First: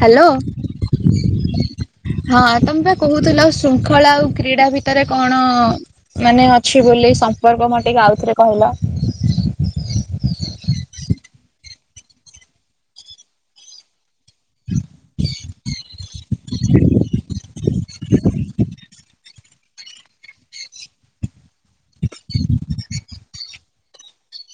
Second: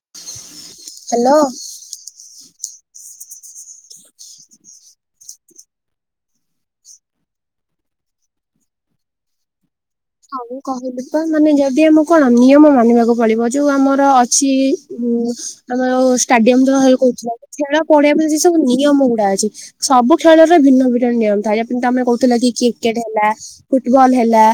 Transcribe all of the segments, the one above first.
Hello ହଁ, hello. ତମେ ବା କହୁଥିଲ ଶୃଙ୍ଖଳା ଆଉ କ୍ରୀଡା ଭିତରେ କଣ ମାନେ ଅଛି ବୋଲି ସମ୍ପର୍କ ମତ ଟିକେ ଆଉଥରେ କହିଲ। ହଁ, ମୁ କହିଲି ପା ମାନେ ଯଦି ଆମୁକୁ କଣ ନିୟମ ମାନିବାକୁ ପଡିବ, ଯୋଉ ଆମର ଅଛି ହୁଁ, ଆମର ଆଉ ଷ୍ଟାଡିୟମ୍ ଯ ହେ କହୁଥିଲ ଖେଳ ପଡିଆ ପାଇଁ ଯି ସବୁ ନିୟମ ଗୁଡା ଅଛି। ସବୁ ଖେଳରେ ଭିନ୍ନ ଭିନ୍ନ ନିୟମ ଥାଏ, ଆପିନ୍ ତମେ କହୁଥିଲ କି କ୍ରିକେଟ୍ ହେଲା। ଫୁଟବଲ୍ ହେଲା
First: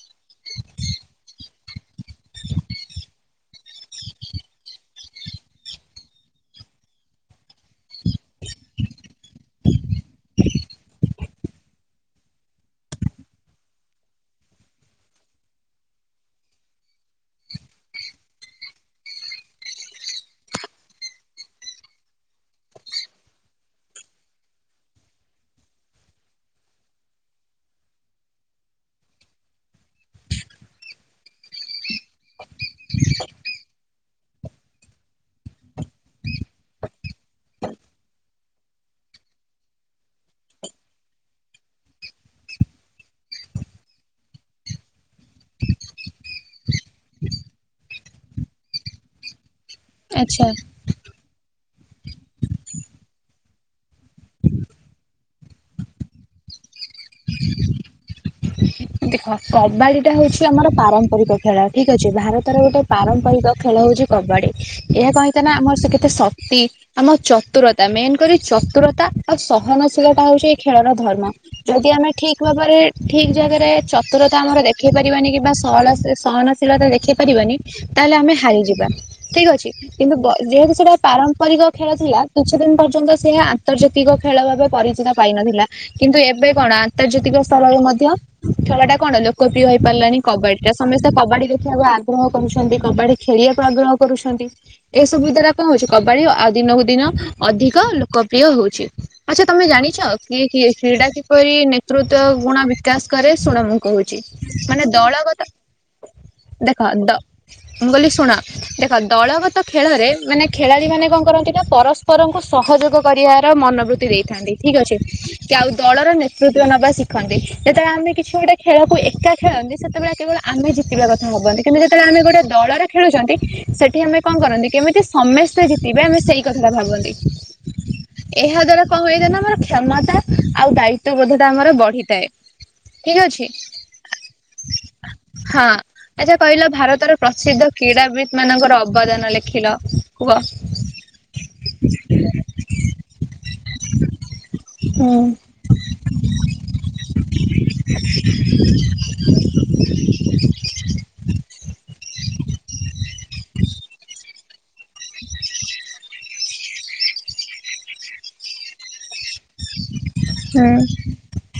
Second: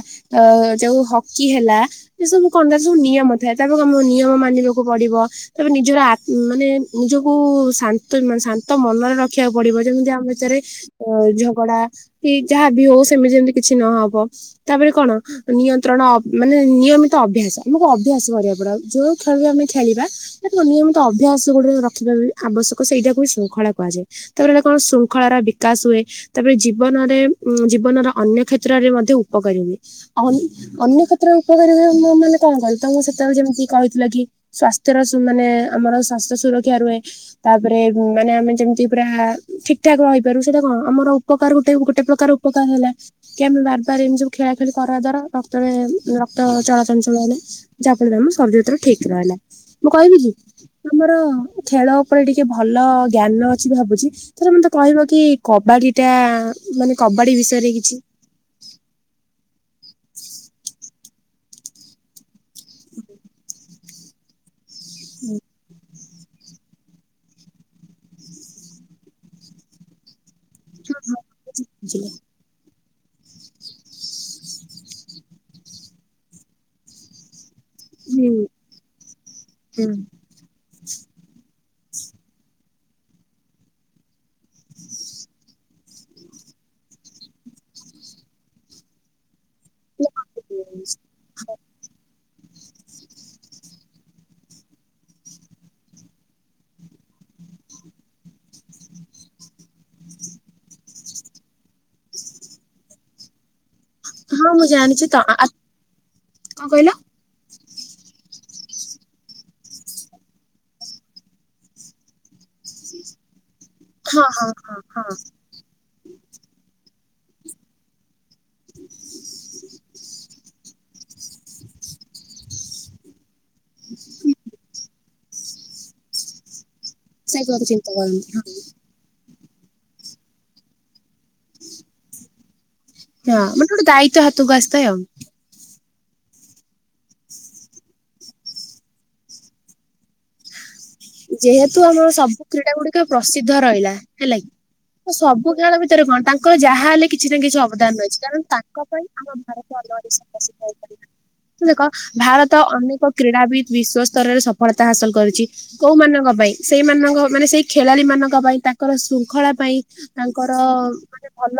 ଅଉ ଯୋଉ ହକି ହେଲା। ଏ ସବୁ କଣ ନା ସୁବୁ ନିୟମ ଥାଏ, ତାପରେ କଣ ମୁଁ ନିୟମ ମାନିବାକୁ ପଡିବ। ତାପରେ ନିଜର ଆତ୍ ମାନେ ନିଜକୁ ଶାନ୍ତନ୍ ମାନେ ଶାନ୍ତ ମନରେ ରଖିଆକୁ ପଡିବ। ଯେମିତି ଆମ୍ ଭିତରେ ଓ ଝଗଡା କି ଯାହା ବି ହଉ ସେମିତି ଯେମତି କିଛି ନହବ ତାପରେ କଣ? ଆଃ ନିୟନ୍ତ୍ରଣ ଅବ୍ ମାନେ ନିୟମିତ ଅଭ୍ୟାସ, ଆମୁକୁ ଅଭ୍ୟାସ କରିଆକୁ ପଡିବ ଆଉ ଯୋଉ ଖେଳିଅ ଆମେ ଖେଳିବା ସେଟା ନିୟମିତ ଅଭ୍ୟାସ ଗୋଟେର ରଖିବା ପାଇଁ ଆବଶ୍ୟକ ସେଇଟାକୁ ବି ଶୃଙ୍ଖଳା କୁହାଯାଏ। ତାପରେ ଏଗୁରା କଣ ଶୃଙ୍ଖଳାଟା ବିକାଶ୍ ହୁଏ। ତାପରେ ଜୀବନରେ ଉଁ ଜୀବନର ଅନ୍ୟ କ୍ଷେତ୍ରରେ ମଧ୍ୟ ଉପକାରୀଣି। ଅନ୍, ଅନ୍ୟ କ୍ଷେତ୍ରରେ ଉପକାରୀ ଭାବେ ମୁଁ ମାନେ କଣ କଇଲି ତମୁକୁ ସେତେବେଳେ ଯେମତି କହିଥିଲ କି ସ୍ଵାସ୍ଥ୍ୟର ସୁ ମାନେ ଆମର ସ୍ଵାସ୍ଥ୍ୟ ସୁରକ୍ଷା ରୁହେ। ତାପରେ ବୁ ମାନେ ଆମେ ଯେମିତି ପୁରା ଠିକ୍ ଠାକ୍ ରହିପାରୁ, ସେଇଟା କଣ ଆମର ଉପକାର ଗୋଟେ ଗୋଟେ ପ୍ରକାର ଉପ୍ ଉପକାର ହେଲା କି ଆମେ ବାର୍ ବାର୍ ଏମିତି ସବୁ ଖେଳା ଖେଳି ତାର ଅଜା ର ରକ୍ତରେ ରକ୍ତ ଚଳାଚଞ୍ଚଳ ହେଲେ ଯାହା ଫଳରେ ଆମ ଶରୀର ଭିତରେ ଠିକ୍ ରହିଲା। ମୁଁ କହିବି କି? ଆଚ୍ଛା। ତମର ଖେଳ ଉପରେ ଟିକେ ଭଲ ଜ୍ଞାନ ଅଛି ଭାବୁଚି। ଥରେ ମତେ କହିବ କି କବାଡି ଟା ମାନେ କବାଡି ବିଷୟରେ କିଛି। ଦେଖ କବାଡି ଟା ହଉଛି ଆମର ପାରମ୍ପରିକ ଖେଳ ଠିକ୍ ଅଛି। ଭାରତ୍ ତାର ଗୋଟେ ପାରମ୍ପରିକ ଖେଳ ହଉଚି କବାଡି। ଏହା ସହିତ ନା ଆମର ସେ କେତ୍ ତେ ଶକ୍ତି ଆମ ଚତୁରତା ମେନ୍ କରି ଚତୁରତା ଆଉ ସହନଶୀଳ ଟା ହଉଚି ଖେଳର ଧର୍ମ। ଯଦି ଆମେ ଠିକ୍ ଭାବରେ ଠିକ୍ ଜାଗାରେ ଚତୁରତା ଆମର ଦେଖେଇ ପାରିବାନି କି ବା ସକଳ ସେ ସହନଶୀଳତା ଦେଖେଇ ପାରିବାନି ତାହେଲେ ହୁଁ ଆମେ ହାରିଯିବା ଠିକ୍ ଅଛି। ହୁଁ। କିନ୍ତୁ ବ ଯେହେତୁ ସେଟା ପାରମ୍ପରିକ ଖେଳ ଥିଲା କିଛି ଦିନ ପର୍ଯ୍ୟନ୍ତ ସେ ଆ ଆନ୍ତର୍ଜାତିକ ଖେଳ ଭାବେ ପରିଚିତ ପାଇନଥିଲା। କିନ୍ତୁ ଏବେ କଣ ଆନ୍ତର୍ଜାତିକ ସ୍ତରରେ ମଧ୍ୟ ଖେଳଟା କଣ ଲୋକପ୍ରିୟ ହେଇ ପାରିଲାଣି କବାଡିଟା ସମେସ୍ତେ କବାଡି ଦେଖିବାକୁ ଆଗ୍ ଗ୍ରହ କରୁଛନ୍ତି, କବାଡି ଖେଳିବାକୁ ଆଗ୍ରହ କରୁଛନ୍ତି। ଏସବୁ ଦ୍ଵାରା କଣ ହଉଚି କବାଡି ଆଉ ଦିନକୁ ଦିନ ଅଧିକ ଲୋକପ୍ରିୟ ହଉଛି। ଆଚ୍ଛା ତମେ ଜାଣିଛ କିଏ କିଏ କ୍ରୀଡା କିପରି ନେତୃତ୍ତ୍ଵ ଗୁଣ ବିକାଶ କରେ ଶୁଣ ମୁଁ କହୁଚି, ହଁ ମୁଁ ମାନେ ଜାଣିଛି ତ ଦଳ ଆ ଗତ କଣ ଦେଖ କହିଲ ଦ ମୁଁ କହିଲି ଶୁଣ। ଦେଖ ଦଳଗତ ଖେଳରେ ମାନେ ଖେଳାଳି ମାନେ କଣ କରନ୍ତି ନା ପରସ୍ପରଙ୍କୁ ସହଯୋଗ କରିଆର ମନୋବୃତ୍ତି ହଁ ହଁ ଦେଇଥାନ୍ତି, ହଁ ଠିକ୍ ଅଛି। ହଁ। କି ଆଉ ଦଳର ନେତୃତ୍ୱ ନବା ଶିଖନ୍ତି। ଯେତବେଳେ ଆମେ କି ଛି ଗୋଟେ ଖେଳକୁ ଏକା ଖେଳନ୍ତି, ସେତେବେଳେ କେବଳ ଆମେ ଜିତ୍ ଜିତିବା କଥା ଭାବନ୍ତି, କିନ୍ତୁ ଯେତେବେଳେ ଆମେ ଗୋଟେ ଦଳରେ ଖେଳୁଛନ୍ତି ସେଠି ଆମେ କଣ କରନ୍ତି କେମିତି ସମେସ୍ତେ ଜିତିବେ ଆମେ ସେଇ କଥାଟା ଭାବନ୍ତି। ସେଇ ତ କଥା ଚିନ୍ତା କରନ୍ତି ହଁ। ଏହା ଦ୍ଵାରା କଣ ହୋଇଥାଏ ନା ଆମର କ୍ଷମତା ଆଉ ଦାୟିତ୍ଵ ବୋଧଟା ଆମର ବଢିଥାଏ। ଠିକ ହଁ ଅଛି ମନେକର ଗୋଟେ ଦାୟିତ୍ୱ ହାତକୁ ଆସିଥାଏ ଆଉ। ହଁ ଆଚ୍ଛା କହିଲ ଭାରତର ପ୍ରସିଦ୍ଧ କ୍ରୀଡ଼ାବିତ୍ ମାନଙ୍କର ଅବଦାନ ଲେଖିଲ। କୁହ। ଯେହେତୁ ଆମର ସବୁ କ୍ରୀଡା ଗୁଡିକ ପ୍ରସିଦ୍ଧ ରହିଲା ହେଲା କିି, ତ ସବୁ ହୁଁ। ବୂ ଖେଳ ଭିତରେ କଣ ତାଙ୍କର ଯାହାହେଲେ କିଛି ନା କିଛି ଅବଦାନ ରହିଛି, କାରଣ ତା କଣ ପାଇଁ ଆମ ଭାରତ ଅଲଗା ଦେଶରେ ପ୍ରସିଦ୍ଧ ହେଇପାରିବ। ତ ଦେଖ ଭାରତ ଅନେକ କ୍ରୀଡାବିତ୍ ବିଶ୍ଵସ୍ତରରେ ସଫଳତା ହାସଲ କରିଚି। କୋଉମାନଙ୍କ ପାଇଁ ସେଇମାନଙ୍କ ମାନେ ସେଇ ଖେଳାଳି ମାନଙ୍କ ପାଇଁ। ତାଙ୍କର ଶୃଙ୍ଖଳା ପାଇଁ। ତାଙ୍କର ମାନେ ଭଲ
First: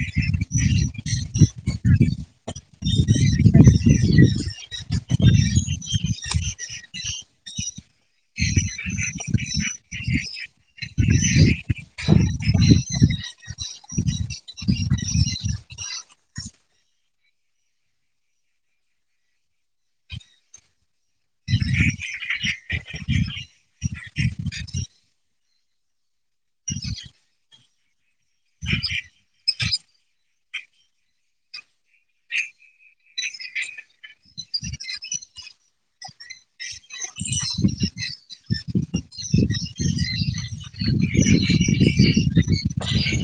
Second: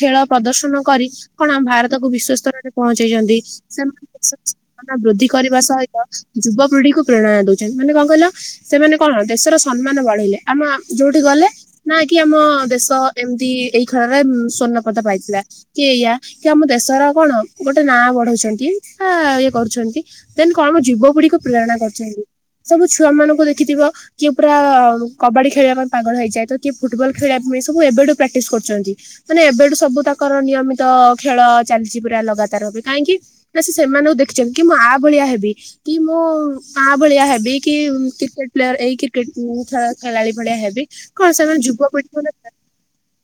ଖେଳ ପ୍ରଦର୍ଶନ କରି କଣ ଆମ ଭାରତକୁ ବିଶ୍ଵସ୍ତରରେ ପହଞ୍ଚେଇଚନ୍ତି। ସେମାନେ ଦେଶର ଭାବନା ବୃଦ୍ଧି କରିବା ସହିତ ଯୁବପିଢି କୁ ପ୍ରେରଣା ଦଉଛନ୍ତି, ମାନେ କଣ କହିଲ? ସେମାନେ କଣ ଦେଶର ସମ୍ମାନ ବଢେଇଲେ, ଆମ ଯୋଉଠି ଗଲେ ନା କି ଆମ ଦେଶ ଏମିତି ଏଇ ଖେଳରେ ଉଁ, ସ୍ଵର୍ଣ୍ଣପଦ ପାଇଥିଲା। କି ଏଇଆ କି ଆମ ଦେଶର କଣ ଗୋଟେ ନାଁ ବଢଉଛନ୍ତି, ବା ଇଏ କରୁଛନ୍ତି। ଦେନ୍ କଣ ଆମ ଯୁବପିଢିକୁ ପ୍ରେରଣା କରିଛନ୍ତି। ସବୁ ଛୁ ଛୁଆ ମାନଙ୍କୁ ଦେଖିଥିବ, କିଏ ପୁରା ଉଁ, କବାଡି ଖେଳିବା ପାଇଁ ପାଗଳ ହେଇଯାଏ ତ କିଏ ଫୁଟବଲ ଖେଳିବା ମୁଁ ଏ ସବୁ ଏବେଠୁ ପ୍ରାଟିସ୍ କରୁଛନ୍ତି। ମାନେ ଏବେଠୁ ସବୁ ତାକ୍ ତଙ୍କର ନିୟମିତ ଖେଳ ଚାଲିଛି ପୁରା ଲଗାତାର ଏବେ, କାଇଁକି ନା ସେ ସେମାନଙ୍କୁ ଦେଖିଛନ୍ତି କି ମୁଁ ଆ ଭଳିଆ ହେବି, କି ମୁଁ ଆ ଭଳିଆ ହେବି। କି ଉଁ, କ୍ରିକେଟ୍ ପ୍ଲେୟର୍ ଏଇ କ୍ରିକେଟ୍ ମୁଁ ଖେଳ ଖେଳାଳି ଭଳିଆ ହେବି। କଣ ସେମାନେ ଯୁବପିଢି ମନେ ରଖିଥାଆ।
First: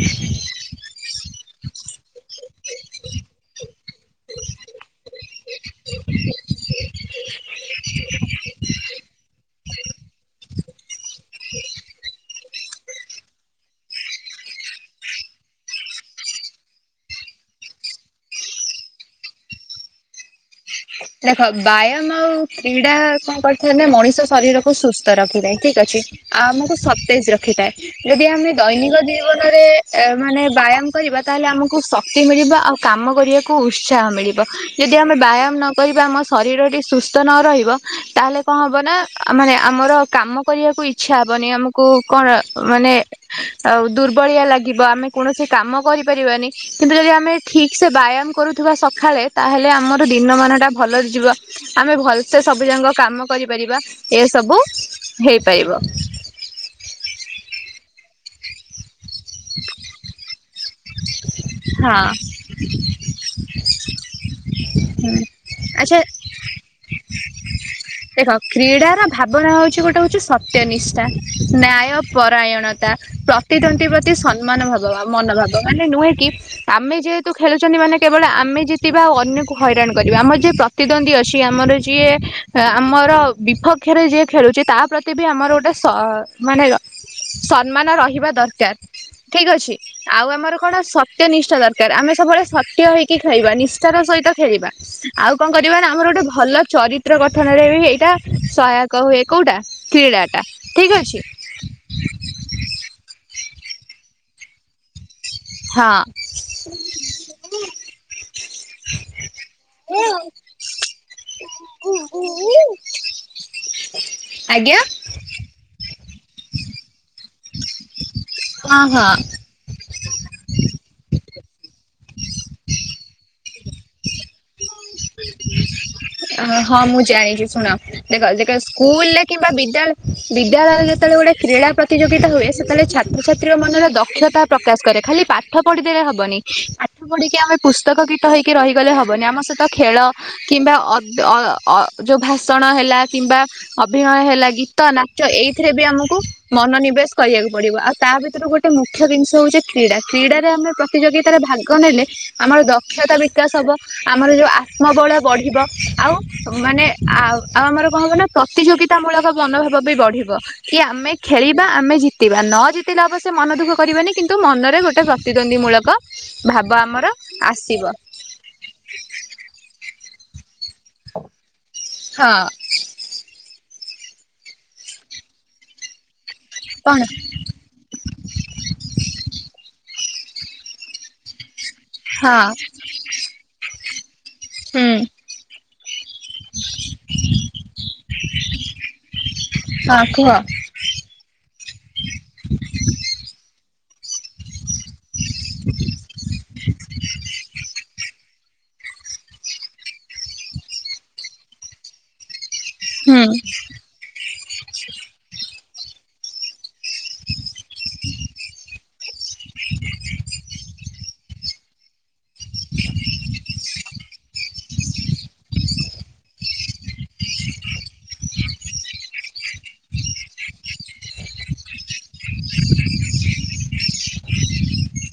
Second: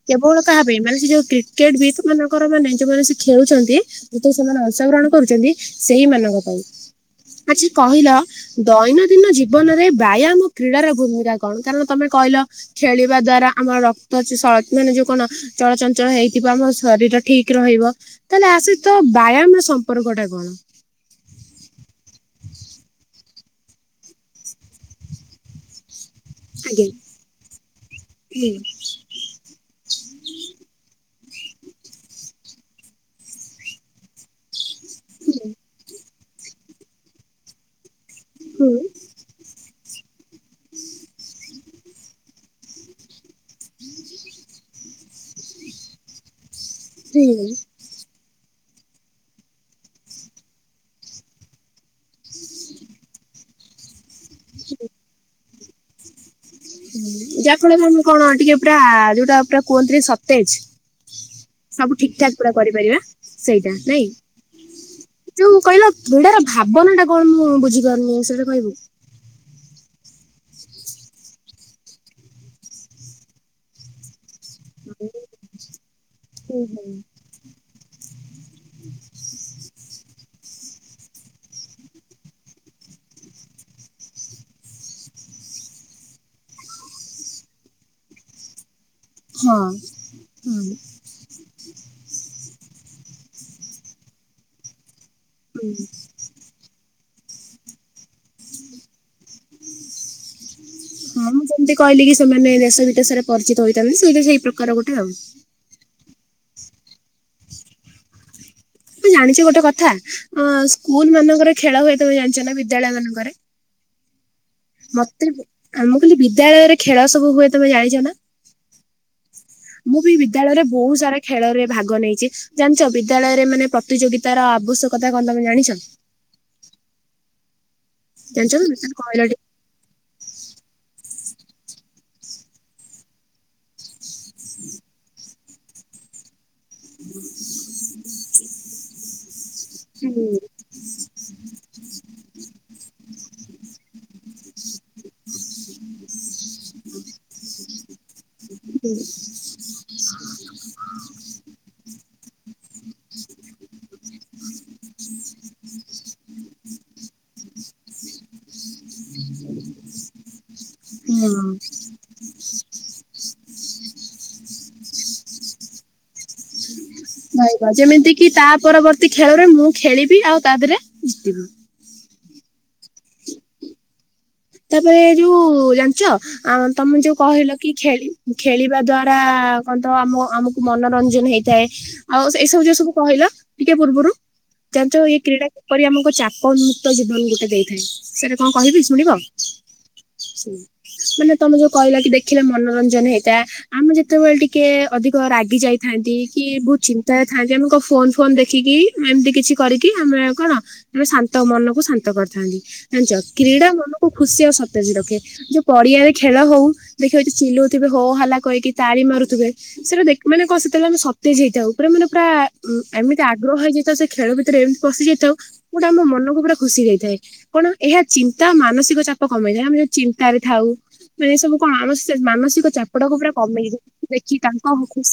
କେବଳ କାହା ପାଇଁ ମାନେ ସେ ଯୋଉ କ୍ରିକେଟ୍ ବିତ୍ ମାନଙ୍କର ମାନେ ଯୋଉମାନେ ସେ ଖେଳୁଛନ୍ତି। ଯେତକ ସେମାନେ ଅଂଶଗ୍ରହଣ କରୁଚନ୍ତି, ସେହି ମାନଙ୍କ ପାଇଁ। ଆଚ୍ଛା କହିଲ ଦୈନ ଜୀବନରେ ବ୍ୟାୟାମ କ୍ରୀଡାର ଭୂମିକା କଣ କାରଣ? ତୋମେ କହିଲ ଖେଳିବା ଦ୍ଵାରା ଆମର ରକ୍ତ ଅଛି ସ- ମାନେ ଯୋଉ କଣ? ଚଳଚଞ୍ଚଳ ହେଇଥିବ ଆମ ଶରୀର ଠିକ୍ ରହିବ। ତାହେଲେ ଆ ସହିତ ବ୍ୟାୟାମ ର ସମ୍ପର୍କ ଟା କଣ? ଦେଖ ବ୍ୟାୟାମ ଆଉ କ୍ରୀଡା କଣ କରିଥାଏ ନା ମଣିଷ ଶରୀରକୁ ସୁସ୍ଥ ରଖିଥାଏ ଠିକ୍ ଅଛି। ଆମକୁ ଆଜ୍ଞା ସତେଜ ରଖିଥାଏ, ଯଦି ହୁଁ ଆମେ ଦୈନିକ ଜୀ ଜୀବନରେ ଏ ମାନେ ବ୍ୟାୟାମ କରିବା ତାହେଲେ ଆମକୁ ଶକ୍ତି ମିଳିବ। ଆଉ କାମ କରିଆ କୁ ଉତ୍ସାହ ମିଳିବ। ଯଦି ଆମେ ବ୍ୟାୟାମ ନ କରିବା ଆମ ଶରୀରଟି ସୁସ୍ଥ ନ ରହିବ, ତାହେଲେ କଣ ହବ ନା ଆ, ମାନେ ଆମର କାମ କରିବାକୁ ଇଚ୍ଛା ହବନି, ଆମ କୁ କଣ ମାନେ ଆଉ ଦୁର୍ବଳିଆ ଲାଗିବ ଆମେ କୌଣସି କାମ କରିପାରିବାନି। କିନ୍ତୁ ଯଦି ଆମେ ହୁଁ ଠିକ ସେ ବ୍ୟାୟାମ କରୁଥିବା ସଖାଳେ, ତାହେଲେ ଆମର ଦିନମାନ ଟା ଭଲରେ ଯିବ, ଆମେ ଭଲସେ ସବୁ ଯାକ କାମ କରିପାରିବା। ଏସବୁ ହେ ପାଇବ। ଯାଫଳରେ ଆମେ କଣ ଟିକେ ପୁରା ଯୋଉଟା ପୁରା କୁହନ୍ତିନି ସତେଜ ହଁ ସବୁ ଠିକ୍ ଠାକ୍ ପୁରା କରିପାରିବା। ସେଇଟା ନାଇଁ, ହୁଁ ଯୋଉ କହିଲ ଆଚ୍ଛା କ୍ରୀଡାର ଭାବନା ଟା କଣ ମୁଁ ବୁଝି ଦେଖ କ୍ରୀଡ଼ାର ଭାବନା ହଉଛି ଗୋଟେ ହଉଛି ସତ୍ୟ ନିିଷ୍ଠା, ନ୍ୟାୟ ପରାୟଣତା ପ୍ର ତିନ୍ତତି ପ୍ରତି ସମ୍ମାନ ଭାବ ବା ମନୋଭାବ ମାନେ ନୁହେଁ କି ହୁଁ ହୁଁ। ଆମେ ଯେହେ ତୁ ଖେଳୁଛନ୍ତି ମାନେ କେବଳ ଆମେ ଜିତିବା ଆଉ ଅନ୍ୟକୁ ହଇରାଣ କରିବା, ଆମର ଯିଏ ପ୍ରତିଦ୍ୱନ୍ଦୀ ଅଛି, ଆମର ଯିଏ ହଁ ଆମର ବିଫକ୍ଷରେ ଯିଏ ଖେଳୁଚି ତା ପ୍ରତି ବି ଆମର ଗୋଟେ ସଅ- ମାନେ ସମ୍ମାନ ରହିବା ଦରକାର ଠିକ୍ ହଁ ଅଛି, ଆଉ ହଁ ଆମର କଣ ସ ତ୍ଯ ନିଷ୍ଠା ଦରକାର ଆମେ ସବୁବେଳେ ସତ୍ୟ ହେଇକି ଖେଳିବା ନିଷ୍ଠାର ସହିତ ଖେଳିବା। ଆଉ କଣ କରିବା ନା ଆମର ଗୋଟେ ଭଲ ଚରି ଚିତ୍ର ଗଠନରେ ବି ଏଇଟା ସହାୟକ ହୁଏ କୋଉଟା କ୍ରୀଡ଼ା ଟା। ଠିକ ଅଛି ହଁ ମୁଁ ଯେମିତି କହିଲି କି ସେମାନେ ଦେଶ ବିଦେଶରେ ପରିଚିତ ହେଇଥାନ୍ତି ସେଇଟ ସେଇ ପ୍ରକାର ଗୋଟେ ଆଉ। ହଁ। ମୁଁ ଜାଣିଛି ଗୋଟେ କଥା ଅ ସ୍କୁଲ ମାନଙ୍କର ଖେଳ ହୁଏ ତମେ ଜାଣିଛ ନା ବିଦ୍ୟାଳୟ ମାନଙ୍କରେ ଆଜ୍ଞା। ମତେ ଆମ କହିଲି ବିଦ୍ୟାଳୟରେ ଖେଳ ସବୁ ହୁଏ ତମେ ଜାଣିଛ ନା? ହ ହଁ ମୁଁ ବି ବିଦ୍ୟାଳୟରେ ବହୁତ ସାରା ଖେଳ ରେ ଭାଗ ନେଇଛି। ଜାଣିଛ ବିଦ୍ୟାଳୟରେ ମାନେ ପ୍ରତିଯୋଗିତାର ଆବଶ୍ୟକତା କଣ ତମେ ଜାଣିଛ? ହଁ ମୁଁ ଜାଇଁଲି ଶୁଣ ଦେଖ, ଜାଣିଛ ନା ମତେ କହିଲ ସ୍କୁଲରେ କିମ୍ବା ବିଦ୍ୟାଳ ବିଦ୍ୟାଳୟରେ ଯେତେବେଳେ ଗୋଟେ କ୍ରୀଡ଼ା ପ୍ରତିଯୋଗିତା ହୁଏ ସେତେବେଳେ ଛାତ୍ରଛାତ୍ରୀ ମନର ଦକ୍ଷତା ପ୍ରକାଶ କରେ ଖାଲି ପାଠ ପଢିଦେଲେ ହବନି। ପାଠ ପଢିକି ଆମେ ପୁସ୍ତକ ଗୀତ ହେଇକି ରହିଗଲେ ହବନି ଆମ ସହିତ ଖେଳ ଟିକେ? କିମ୍ବା ଅ ଅ ଅଯୋଗ ଭାଷଣ ହେଲା କିମ୍ବା ଅଭିନୟ ହେଲା ଗୀତ ନାଚ ଏଇଥିରେ ବି ଆମକୁ ମନୋନିବେଶ କରିବାକୁ ପଡିବ ଆଉ ତା ଭିତରୁ ଗୋଟେ ମୁଖ୍ୟ ଜିନିଷ ହେଉଛି କ୍ରୀଡ଼ା କ୍ରୀଡ଼ାରେ ଆମେ ପ୍ରତିଯୋଗିତାରେ ଭାଗ ନେଲେ ଆମର ଦକ୍ଷତା ବିକାଶ ହବ ଆମର ଯୋଉ ଆ ଆତ୍ମବଳ ବଢିବ ଆଉ ମାନେ ଆ ଆଉ ଆମର କଣ ହେବ ନା ପ୍ରତିଯୋଗି ମୂଳକ ମନୋଭାବ ବି ବଢିବ କି ଆମେ ହଁ ଖେଳିବା ଆମେ ଜି ଜିତିବା ନ ଜିତିଲେ ଅବଶ୍ୟ ମନ ଦୁଃଖ କରିବନି କିନ୍ତୁ ମନରେ ଗୋଟେ ପ୍ରତିଦ୍ୱନ୍ଦୀ ମୂଳକ ଭାବ ଆମର ରହିବ ଆସିବ ଯେମିତି କିି ତା ପରବର୍ତ୍ତୀ ଖେଳରେ ମୁଁ ଖେଳିବି ଆଉ ତା ଦେହରେ ଜିତିବି। ହଁ। ତାପରେ ଯୋଉ ଜାଣିଚ କଣ ତମେ ଯୋଉ କହିଲ କି ଖେଳି ଖେଳିବା ଦ୍ଵାରା କହ ତ ଆମ ଆମକୁ ମନୋରଞ୍ଜନ ହେଇଥାଏ। ଆଉ ହଁ ଏଇ ସବୁ ଜିନିଷକୁୁ କହିଲ ଟିକେ ପୂର୍ବରୁ ହୁଁ ଜାଣିଛ ଇଏ କ୍ରୀଡ଼ା କିପରି ଆମକୁ ଚାପ ଉ ମୁୁକ୍ତ ଜୀବନ ଗୋଟେ ଦେଇଥାଏ ସେଟା କଣ କହିବି ଶୁଣିବ? ହଁ କୁହ। ମାନେ ତମେ ଯୋଉ କହିଲ କି ଦେଖିଲେ ମନୋରଞ୍ଜନ ହେଇଯାଏ ଆମେ ଯେତେବେଳେ ଟିକେ କି ଅଧିକ ରାଗି ଯାଇଥାନ୍ତି କି ବହୁତ ଚିନ୍ତାାରେଥାନ୍ତି ଆମ କଣ ଫୋନ ଫୋନ ଦେଖିକି ଏମିତି କିଛି କରିକି ଆମେ କଣ ମେ ଶାନ୍ତ ମନକୁ ଶାନ୍ତ କରିଥାନ୍ତି। ଜାଣିଛ ହୁଁ କ୍ରୀଡ଼ା ମନକୁ ଖୁସି ଆଉ ସତେଜ ରଖେ। ଯୋଉ ପଡିଆରେ ଖେଳ ହଉ ଦେଖିଵ ଚିଲଉଥିବେ ହୋ ହଲା କହିକି ତାଳି ମାରୁଥିବେ ସେଇଟା ଦେ ମାନେ କଣ ସେତେବେଳେ ଆମେ ସତେ ଯଇଥାଉ ଉପରେ ମାନେ ପୁରା ଏମିତି ଆଗ୍ରହ ହେଇଯାଇଥା ସେ ଖେଳ ଭିତରେ ଏମିତି ପଶି ଯାଇଥାଉ ଗୋଉଟା ଆମ ମନକୁ ପୁରା ଖୁସି ଯାଇଥାଏ କଣ ଏହା ଚିନ୍ତା ମାନସିକ ଚା କମେଇନହି ଆମେ ଯଉ ଚିନ୍ତାରେ ଥାଉ। ମାନେ ସବୁ କଣ ଆମ ମାନସିକ ଚାପଟାକୁ ପୁରା କମେଇ ଦଉ ଦେଖି ତାଙ୍କ ଖୁ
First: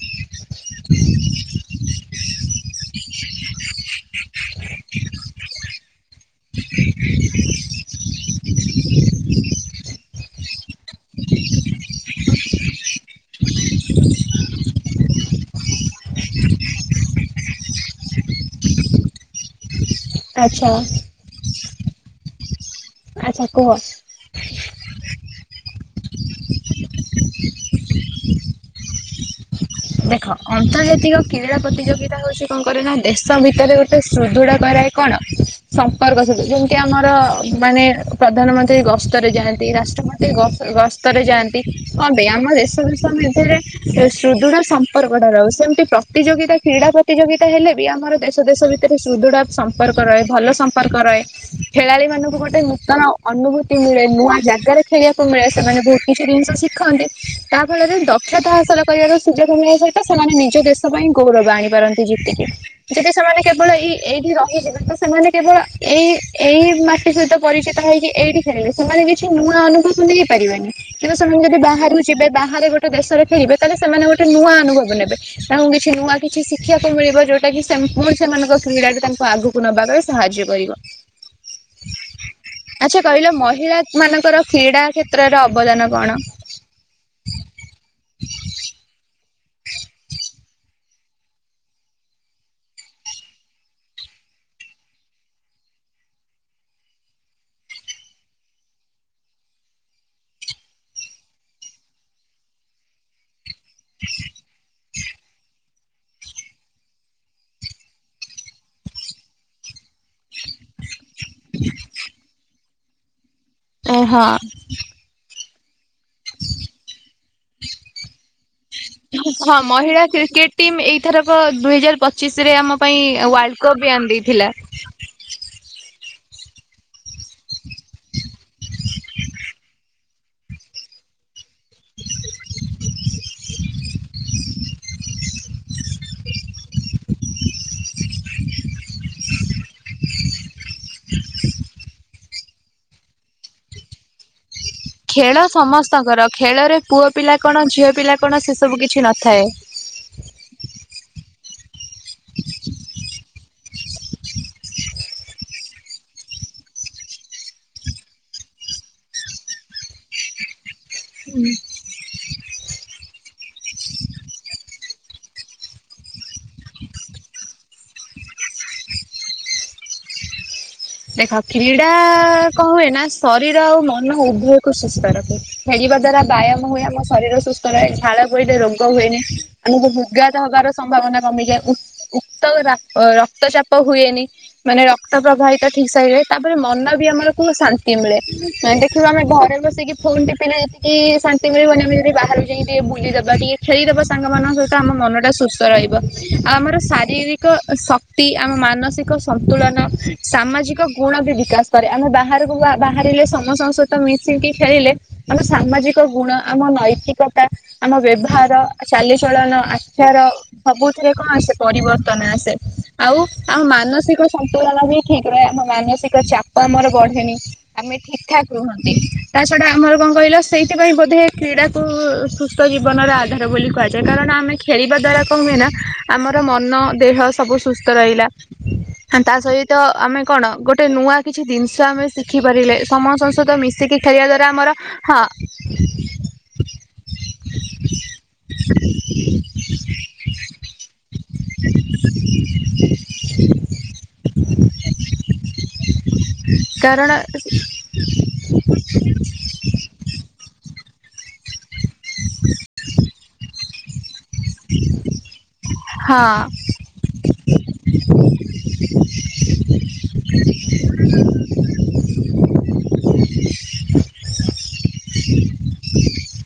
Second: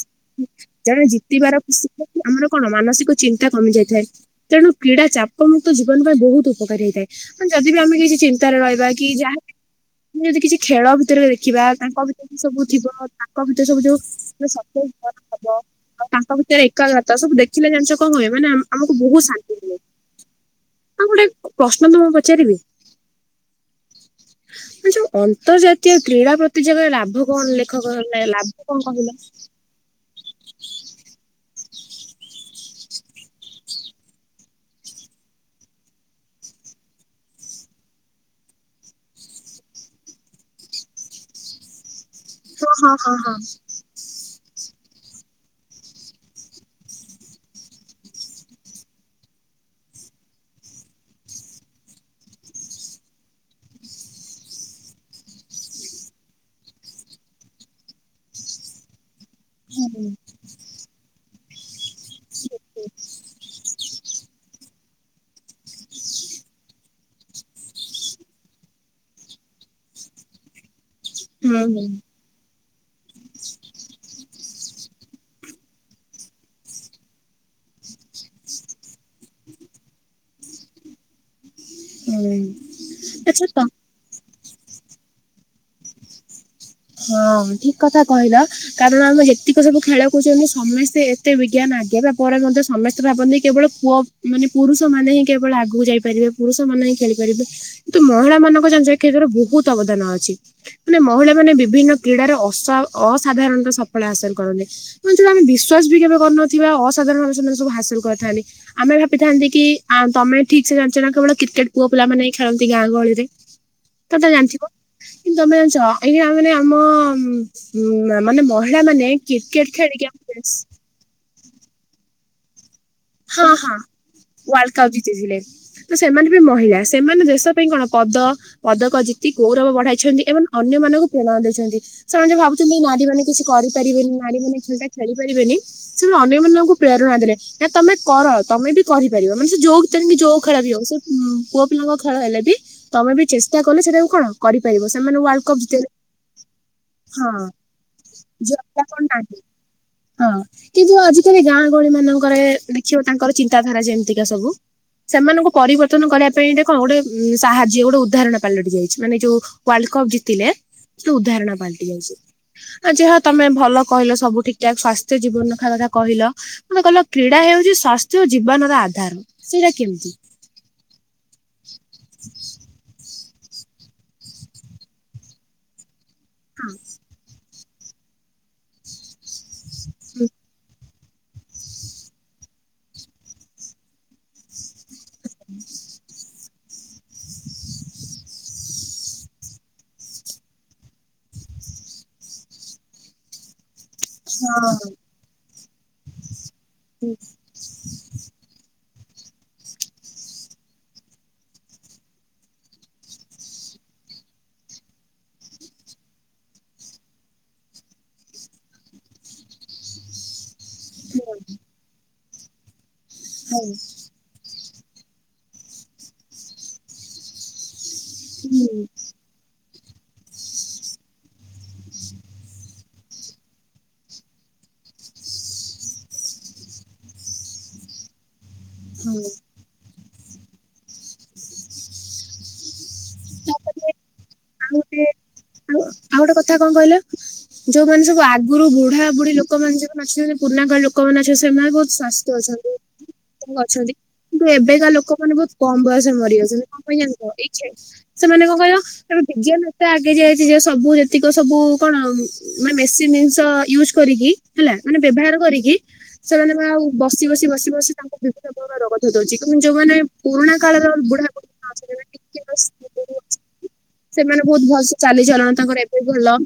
ଜଣେ ଜିତିବାର ଖୁସି ଆମର କଣ ମାନସିକ ଚିନ୍ତା କମି ଯାଇଥାଏ। ତେଣୁ କ୍ରୀଡ଼ା ଚାପମୁକ୍ତ ଜୀବନ ପାଇଁ ବହୁତ ଉପକାରୀ ହେଇଥାଏ ମ ଯଦି ବି ଆମେ କିଛି ତରେ ରହିବା କି ଯା ଯଦି କିଛି ଖେଳ ଭିତରେ ଦେଖିବା ତାଙ୍କ ଭିତରେ ବି ସବୁ ଥିବ ତାଙ୍କ ଭିତରେ ସବୁ ଯୋଉ ସବୁ ଭଲ ହବ। ଆଉ ତାଙ୍କ ଭିତରେ ଏକାଗ୍ରତା ସବୁ ଦେଖିଲେ ଜାଣିଛ କଣ ହୁଏ ମାନେ ଆମକୁ ବହୁତ ଶାନ୍ତି ମିଳେ। ଆଚ୍ଛା। ହଁ ଗୋଟେ ପ୍ରଶ୍ନ ତମକୁ ପଚାରିବି? ଆଚ୍ଛା କୁହ? ଯୋଉ ଅନ୍ତର୍ଜାତୀୟ କ୍ରୀଡ଼ା ପ୍ରତିଯୋଗାରେ ଲାଭ କଣ ଲେଖକ ହେଲା ଲାଭ କଣ କହିଲ? ଦେଖ ଅନ୍ତର୍ଜାତିକ କ୍ରୀଡ଼ା ପ୍ରତିଯୋଗିତା ହୋଉଚି କଣ କରେ ନା ଦେଶ ଭିତରେ ଗୋଟେ ସୁଦୃଢ କରାଇ କଣ? ସମ୍ପର୍କ ସୁ ଯେମିତି ଆମର ମାନେ ପ୍ରଧାନମନ୍ତ୍ରୀ ଗସ୍ତରେ ଯାଆନ୍ତି ରାଷ୍ଟ୍ରମନ୍ତ୍ରୀ ଗସ୍ତ ଗସ୍ତରେ ଯାଆନ୍ତି କପାଇଁ ଆମ ହଁ ଦେଶ ହଁ ଦେଶ ହଁ ହଁ। ମଧ୍ୟରେ ସୁଦୃଢ ସ ସମ୍ପର୍କଟା ରହୁ ସେମିତି ପ୍ରତିଯୋଗିତା କ୍ରୀଡ଼ା ପ୍ରତିଯୋଗିତା ହେଲେ ବି ଆମର ଦେଶ ଦେଶ ଭିତରେ ସୁଦୃଢ଼ ସମ୍ପର୍କ ରହେ ଭଲ ସମ୍ପର୍କ ରହେ। ଖେଳାଳି ମାନଙ୍କୁ ଗୋଟେ ନୂତନ ଅନୁଭୂତି ମିଳେ ନୂଆ ଜାଗାରେ ଖେଳିବାକୁ ମିଳେ ସେମାନେ ବୋହୁତ କିଛି ଜିନିଷ ଶିଖନ୍ତି ତା ଫଳରେ ଦକ୍ଷତା ହାସଲ କରିବାର ଅଛି। ହୁଁ ସହିତ ହୁଁ ସେମାନେ ନିଜ ଦେଶ ପାଇଁ ଗୌରବ ଆଣିପାରନ୍ତି ଯେତିକି ଯବେ ସେମାନେ କେବଳ ଏଇ ଏଇଠି ରହିଯିବେ ତ ସେମାନେ କେବଳ ଏଇ ଏଇ ମା ଟି ସହିତ ପରିଚିତ ହେଇକି ଏଇଠି ଖେଳିବେ ସେମାନେ କିଛି ନୂଆ ଅନୁଭବ ନେଇପାରିବେନି। କିନ୍ତୁ ସେମାନେ ଯଦି ହୁଁ ବାହାରୁ ଯିବେ ବାହାରେ ଗୋଟେ ଦେଶରେ ଖେଳିବେ ତାହେଲେ ସେମାନେ ଗୋଟେ ନୂଆ ଅନୁଭବ ନେବେ। ତାଙ୍କୁ କିଛି ନୂଆ କିଛି ଶିଖିବାକୁ ମିଳିବ ଯୋଉଟା କି ସେ ପୁଣି ସେମାନଙ୍କ କ୍ରୀଡ଼ାାରେ ତାଙ୍କୁ ଆଗକୁ ନବାପାଇଁ ସାହାଯ୍ୟ କରିବ ହୁଁ ଆଛା କହିଲ ଆଚ୍ଛା ତ ମହିଳା ମାନଙ୍କର କ୍ରୀଡ଼ା କ୍ଷେତ୍ରରେ ଅବଦାନ କଣ? ହଁ ଠିକ୍ କଥା କହିଲା। କାରଣ ଆମେ ଯେତିକ ସବୁ ଖେଳକରୁଚନ୍ତି ସମସ୍ତେ ଏତେ ବିଜ୍ଞାନ ଆଗେଇବା ପରେ ମଧ୍ୟ ସମସ୍ତେ ଭାବନ୍ତି କେବଳ କୁଅ ମାନେ ପୁରୁଷ ମାନେ ହିଁ କେବଳ ଆଗକୁ ଯାଇପାରିବେ ପୁରୁଷ ମାନେ ହିଁ ଖେଳିପାରିବେ କିନ୍ତୁ ମହିଳା ମାନଙ୍କ ଜାଣିଚ ଏ କ୍ଷତରେ ବୋହୁତ ଅବଦାନ ଅଛି ମାନେ ମହିଳା ମାନେ ବିଭିନ୍ନ କ୍ରୀଡାରେ ଅସ ଅସାଧାରଣତ ସଫଳ ହାସଲ କରନ୍ତି। କୁ ଯୋଉ ମାନେ ବିଶ୍ୱାସ ବି କେବେ କରିନଥିବା ଅସାଧାରଣ ଭାବେ ସେମାନେ ସବୁ ହାସଲ କରିଥାନ୍ତି। ଆମେ ଭାବିଥାନ୍ତି କି ଆଉ ତମେ ଠିକ୍ ସେ ଜାଣିଛ ନା କେବଳ କ୍ରିକେଟ ପୁଅ ପିଲାମାନେ ହ୍ନି ଖେଳନ୍ତି ଗାଁ ଗହଳିରେ ଏ ତ ହଁ। ତେ ଜାଣିିଥିବ? କିନ୍ତୁ ତମେ ଜାଣିଚ? ଆଜ୍ଞା ମାନେ ଆମ ମାନେ ମହିଳା ମାନେ କ୍ରିକେଟ ଖେଳିକି ଆମ ଦେଶ ଏଥରକ ଦୁଇ ହଜାର ପଚିଶି ରେ ଆମ ପାଇଁ ହଁ ୱାର୍ଲଡ ହଁ କପ୍ ବି ଆଣିଦେଇଥିଲା। ୱାର୍ଲଡ କପ୍ ଜିତିଥିଲେ ତ ସେମାନେ ବି ମହିଳା ସେମାନେ ଦେଶ ପାଇଁ କଣ ପଦ ପଦକ ଜିତି ଗୌରବ ବଢାଇଛନ୍ତି ଏବଂ ଅନ୍ୟ ମାନଙ୍କୁ ପ୍ରେରଣା ଦେଇଚନ୍ତି। ସେମାନେ ଭାବୁଚନ୍ତି ନାରୀ ମାନ କିଛି କରିପାରିବେନି ନାରୀ ମାନେ ଖେଳଟା ଖେଳି ପାରିବେନି ସେବା ଅନ୍ୟ ମାନଙ୍କୁ ପ୍ରେରଣା ଦେଲେ। ତମେ କର ତମେ ବି କରିପାରିବ ମାନେ ସେ ଯୋଉ ତେଣିକି ଯୋଉ ଖେଳ ବି ହୋଉ ସେ ପୁଅ ପିଲାଙ୍କ ଖେଳ ହେଲେ ବି ତମେ ବି ଚେଷ୍ଟା କଲେ ସେଟାକୁ କଣ କରିପାରିବ ସେମାନେ ୱାର୍ଲଡ ଖେଳ କପ୍ ଜିତେଇଲେ ସମସ୍ତଙ୍କର ଖେଳରେ ପୁଅ ହଁ। ପିଲା କଣ ଝିଅ ପିଲା କଣ ଶେଷବୁ ଝିଅପିଲା କିଛି କରୁନାହାନ୍ତି ନଥାଏ। ହଁ କିନ୍ତୁ ଆଜିକାଲି ଗାଁ ଗହଳି ମାନଙ୍କରେ ଦେଖିବ ତାଙ୍କର ଚିନ୍ତାଧାରା ଯେମିତିକା ସବୁ। ସେମାନଙ୍କୁ ପରିବର୍ତ୍ତନ କରିବା ପାଇଁ ଏଇଟା କଣ ଗୋଟେ ସାହାଯ୍ୟ ଗୋଟେ ଉଦାହରଣ ପାଲଟି ଯାଇଛି ମାନେ ଯୋଉ ୱାର୍ଲଡ କପ୍ ଜିତିଲେ ତ ଉଦାହରଣ ପାଲଟି ଯାଉଚି। ଆଜି ହଁ ତମେ ଭଲ କହିଲ ସବୁ ଠିକ୍ ଠାକ୍ ସଵାସ୍ଥ୍ୟ ଜୀବନ ରଖା କଥା କହିଲ। ମତେ କହିଲ କ୍ରୀଡ଼ା ହେଉଚି ସ୍ଵାସ୍ଥ୍ୟ ଜୀବନର ଆଧାର ସେଇଟା କେମିତି? ଦେଖ କ୍ରୀଡ଼ା କ ହୁଏ ନା ଶରୀର ଆଉ ମନ ଉଭୟକୁ ସୁସ୍ଥ ରଖେ। ଖେଳିବା ଦ୍ଵାରା ବ୍ୟାୟାମ ହଁ ହୁଏ ଆମ ଶରୀର ସୁସ୍ଥ ରହେ ଝାଳ ବୋହିଲେ ରୋଗ ହୁଏନି। ଆମୁକୁ ବୁ ବୁଗାତ ହବାର ସମ୍ଭାବନା କମିଯାଏ। ଉ ଉକ୍ତ ରକ୍ ରକ୍ତଚାପ ହୁଏନି ମାନେ ରକ୍ତ ପ୍ରବାହିତ ଠିକ ସେ ତାପରେ ମନ ବି ଆମର ମନ ବୀ ଆମର କଣ ସା ମିଏ ଦେଖିବା ଆମେ ଘରେ ବସେଇକି ଫୋନ ଟିପିଲେ କି ଶାନ୍ତି ମିଳିବ ନା ଆମେ ଯଦି ବାହାରକୁ ଯାଇକି ଟିକେ ବୁଲିଦବା ଟିକେ ଖେଳିଦେବ ସାଙ୍ଗମାନଙ୍କ ସହିତ ଆମ ମନଟା ସୁସ୍ଥ ରହିବଆଉ ଆମର ହଁ ଶାରୀରିକ ଶ ତିି ଆମ ମାନସିକ ସନ୍ତୁଳନ ସାମାଜ ଅଧିକ ଗୁଣ ବି ବିକାଶ କରେ। ଆମେ ବାହାରକୁ ବାହାରିଲେ ସମସ୍ତଙ୍କ ସହିତ ମିଶିକି ଖେଳିଲେ ଆମ ସାମାଜିକ ଗୁଣ ଆମ ନୈତିକତା ଆମ ବ୍ୟବହାର ଚାଲିଚଳନ ଆଚର ସବୁଥିରେ କଣ ଆସେ ପରିବର୍ତ୍ତନ ଆସେ ଆଉ ଆମ ହଁ ମାନସିକ ସନ୍ତୁଳନା ବି ଠିକ ପୁରା ଆମ ମାନସିକ ଚାପ ଆମର ବଢେନି ଆମେ ଠିକ ଠାକ ହଁ ରୁହନ୍ତି। ତା ଛଡ଼ା ଆମର କଣ କହିଲ ସେଇଥିପାଇଁ ବୋଧେ କ୍ରୀଡ଼ାକୁ ସୁସ୍ଥ ଜୀବନର ଆଧାର ବୋଲି କୁହାଯାଏ କାରଣ ଆମେ ଖେଳିବା ଦ୍ୱାରା କଣ ହୁଏ ନା ଆମର ମନ ଦେହ ସବୁ ସୁସ୍ଥ ରହିଲା। ହଁ ତା ସହିତ ଆମେ କଣ ଗୋଟେ ନୂଆ କିଛି ଜିନିଷ ଆମେ ଶିଖିପାରିଲେ ସମସ୍ତଙ୍କ ସହିତ ତାପରେ ମିଶିକି ଖେଳିବା ଦ୍ଵାରା ଆଉ ଆମର ଗୋଟେ ହଁ ଆଉ ଆଉ ଗୋଟେ କଥା କଣ କହିଲ। ଯୋଉମାନେ ସବୁ ଆଗରୁ ବୁଢା ବୁଢୀ ଲୋକମାନେ ଯୋଉମାନେ ଅଛନ୍ତି ପୁରୁଣା କାଳ ଲୋକମାନେ ଅଛନ୍ତି ସେମାନେ ବହୁତ ସ୍ଵାସ୍ଥ୍ୟ ଅଛନ୍ତି। ହ ଅଛନ୍ତି। କିନ୍ତୁ ଏବେକା ଲୋକମାନେ ବହୁତ କମ ବୟସରେ ମରି ଯାଉଛନ୍ତି କଣ ପାଇଁ କାରଣ ଜାଣିଛ ଇଛା ସେମାନେ କଣ କହିଲ ଏବେ ବିଜ୍ଞାନ ଏତେ ଆଗେଇ ଯାଇଛି ଯେ ସବୁ ଯେତିକ ସବୁ କଣ ମେସିନ୍ ଜିନିଷ ୟୁଜ କରିକି ହେଲା ମାନେ ବ୍ୟବହାର କରିକି ହଁ ସେମାନେ ପା ଆଉ ବସି ବସି ବସି ବସି ତାଙ୍କ ବିଭିନ୍ନ ରୋଗ ଧରିଦୋଉଛି। କିନ୍ତୁ ଯୋଉମାନେ ପୁରୁଣା କାଳର ବୁଢା ସେମାନେ ବହୁତ ଭଲସେ ଚାଲିଚଲନ୍ ତାଙ୍କର ଏବେ ଭଲ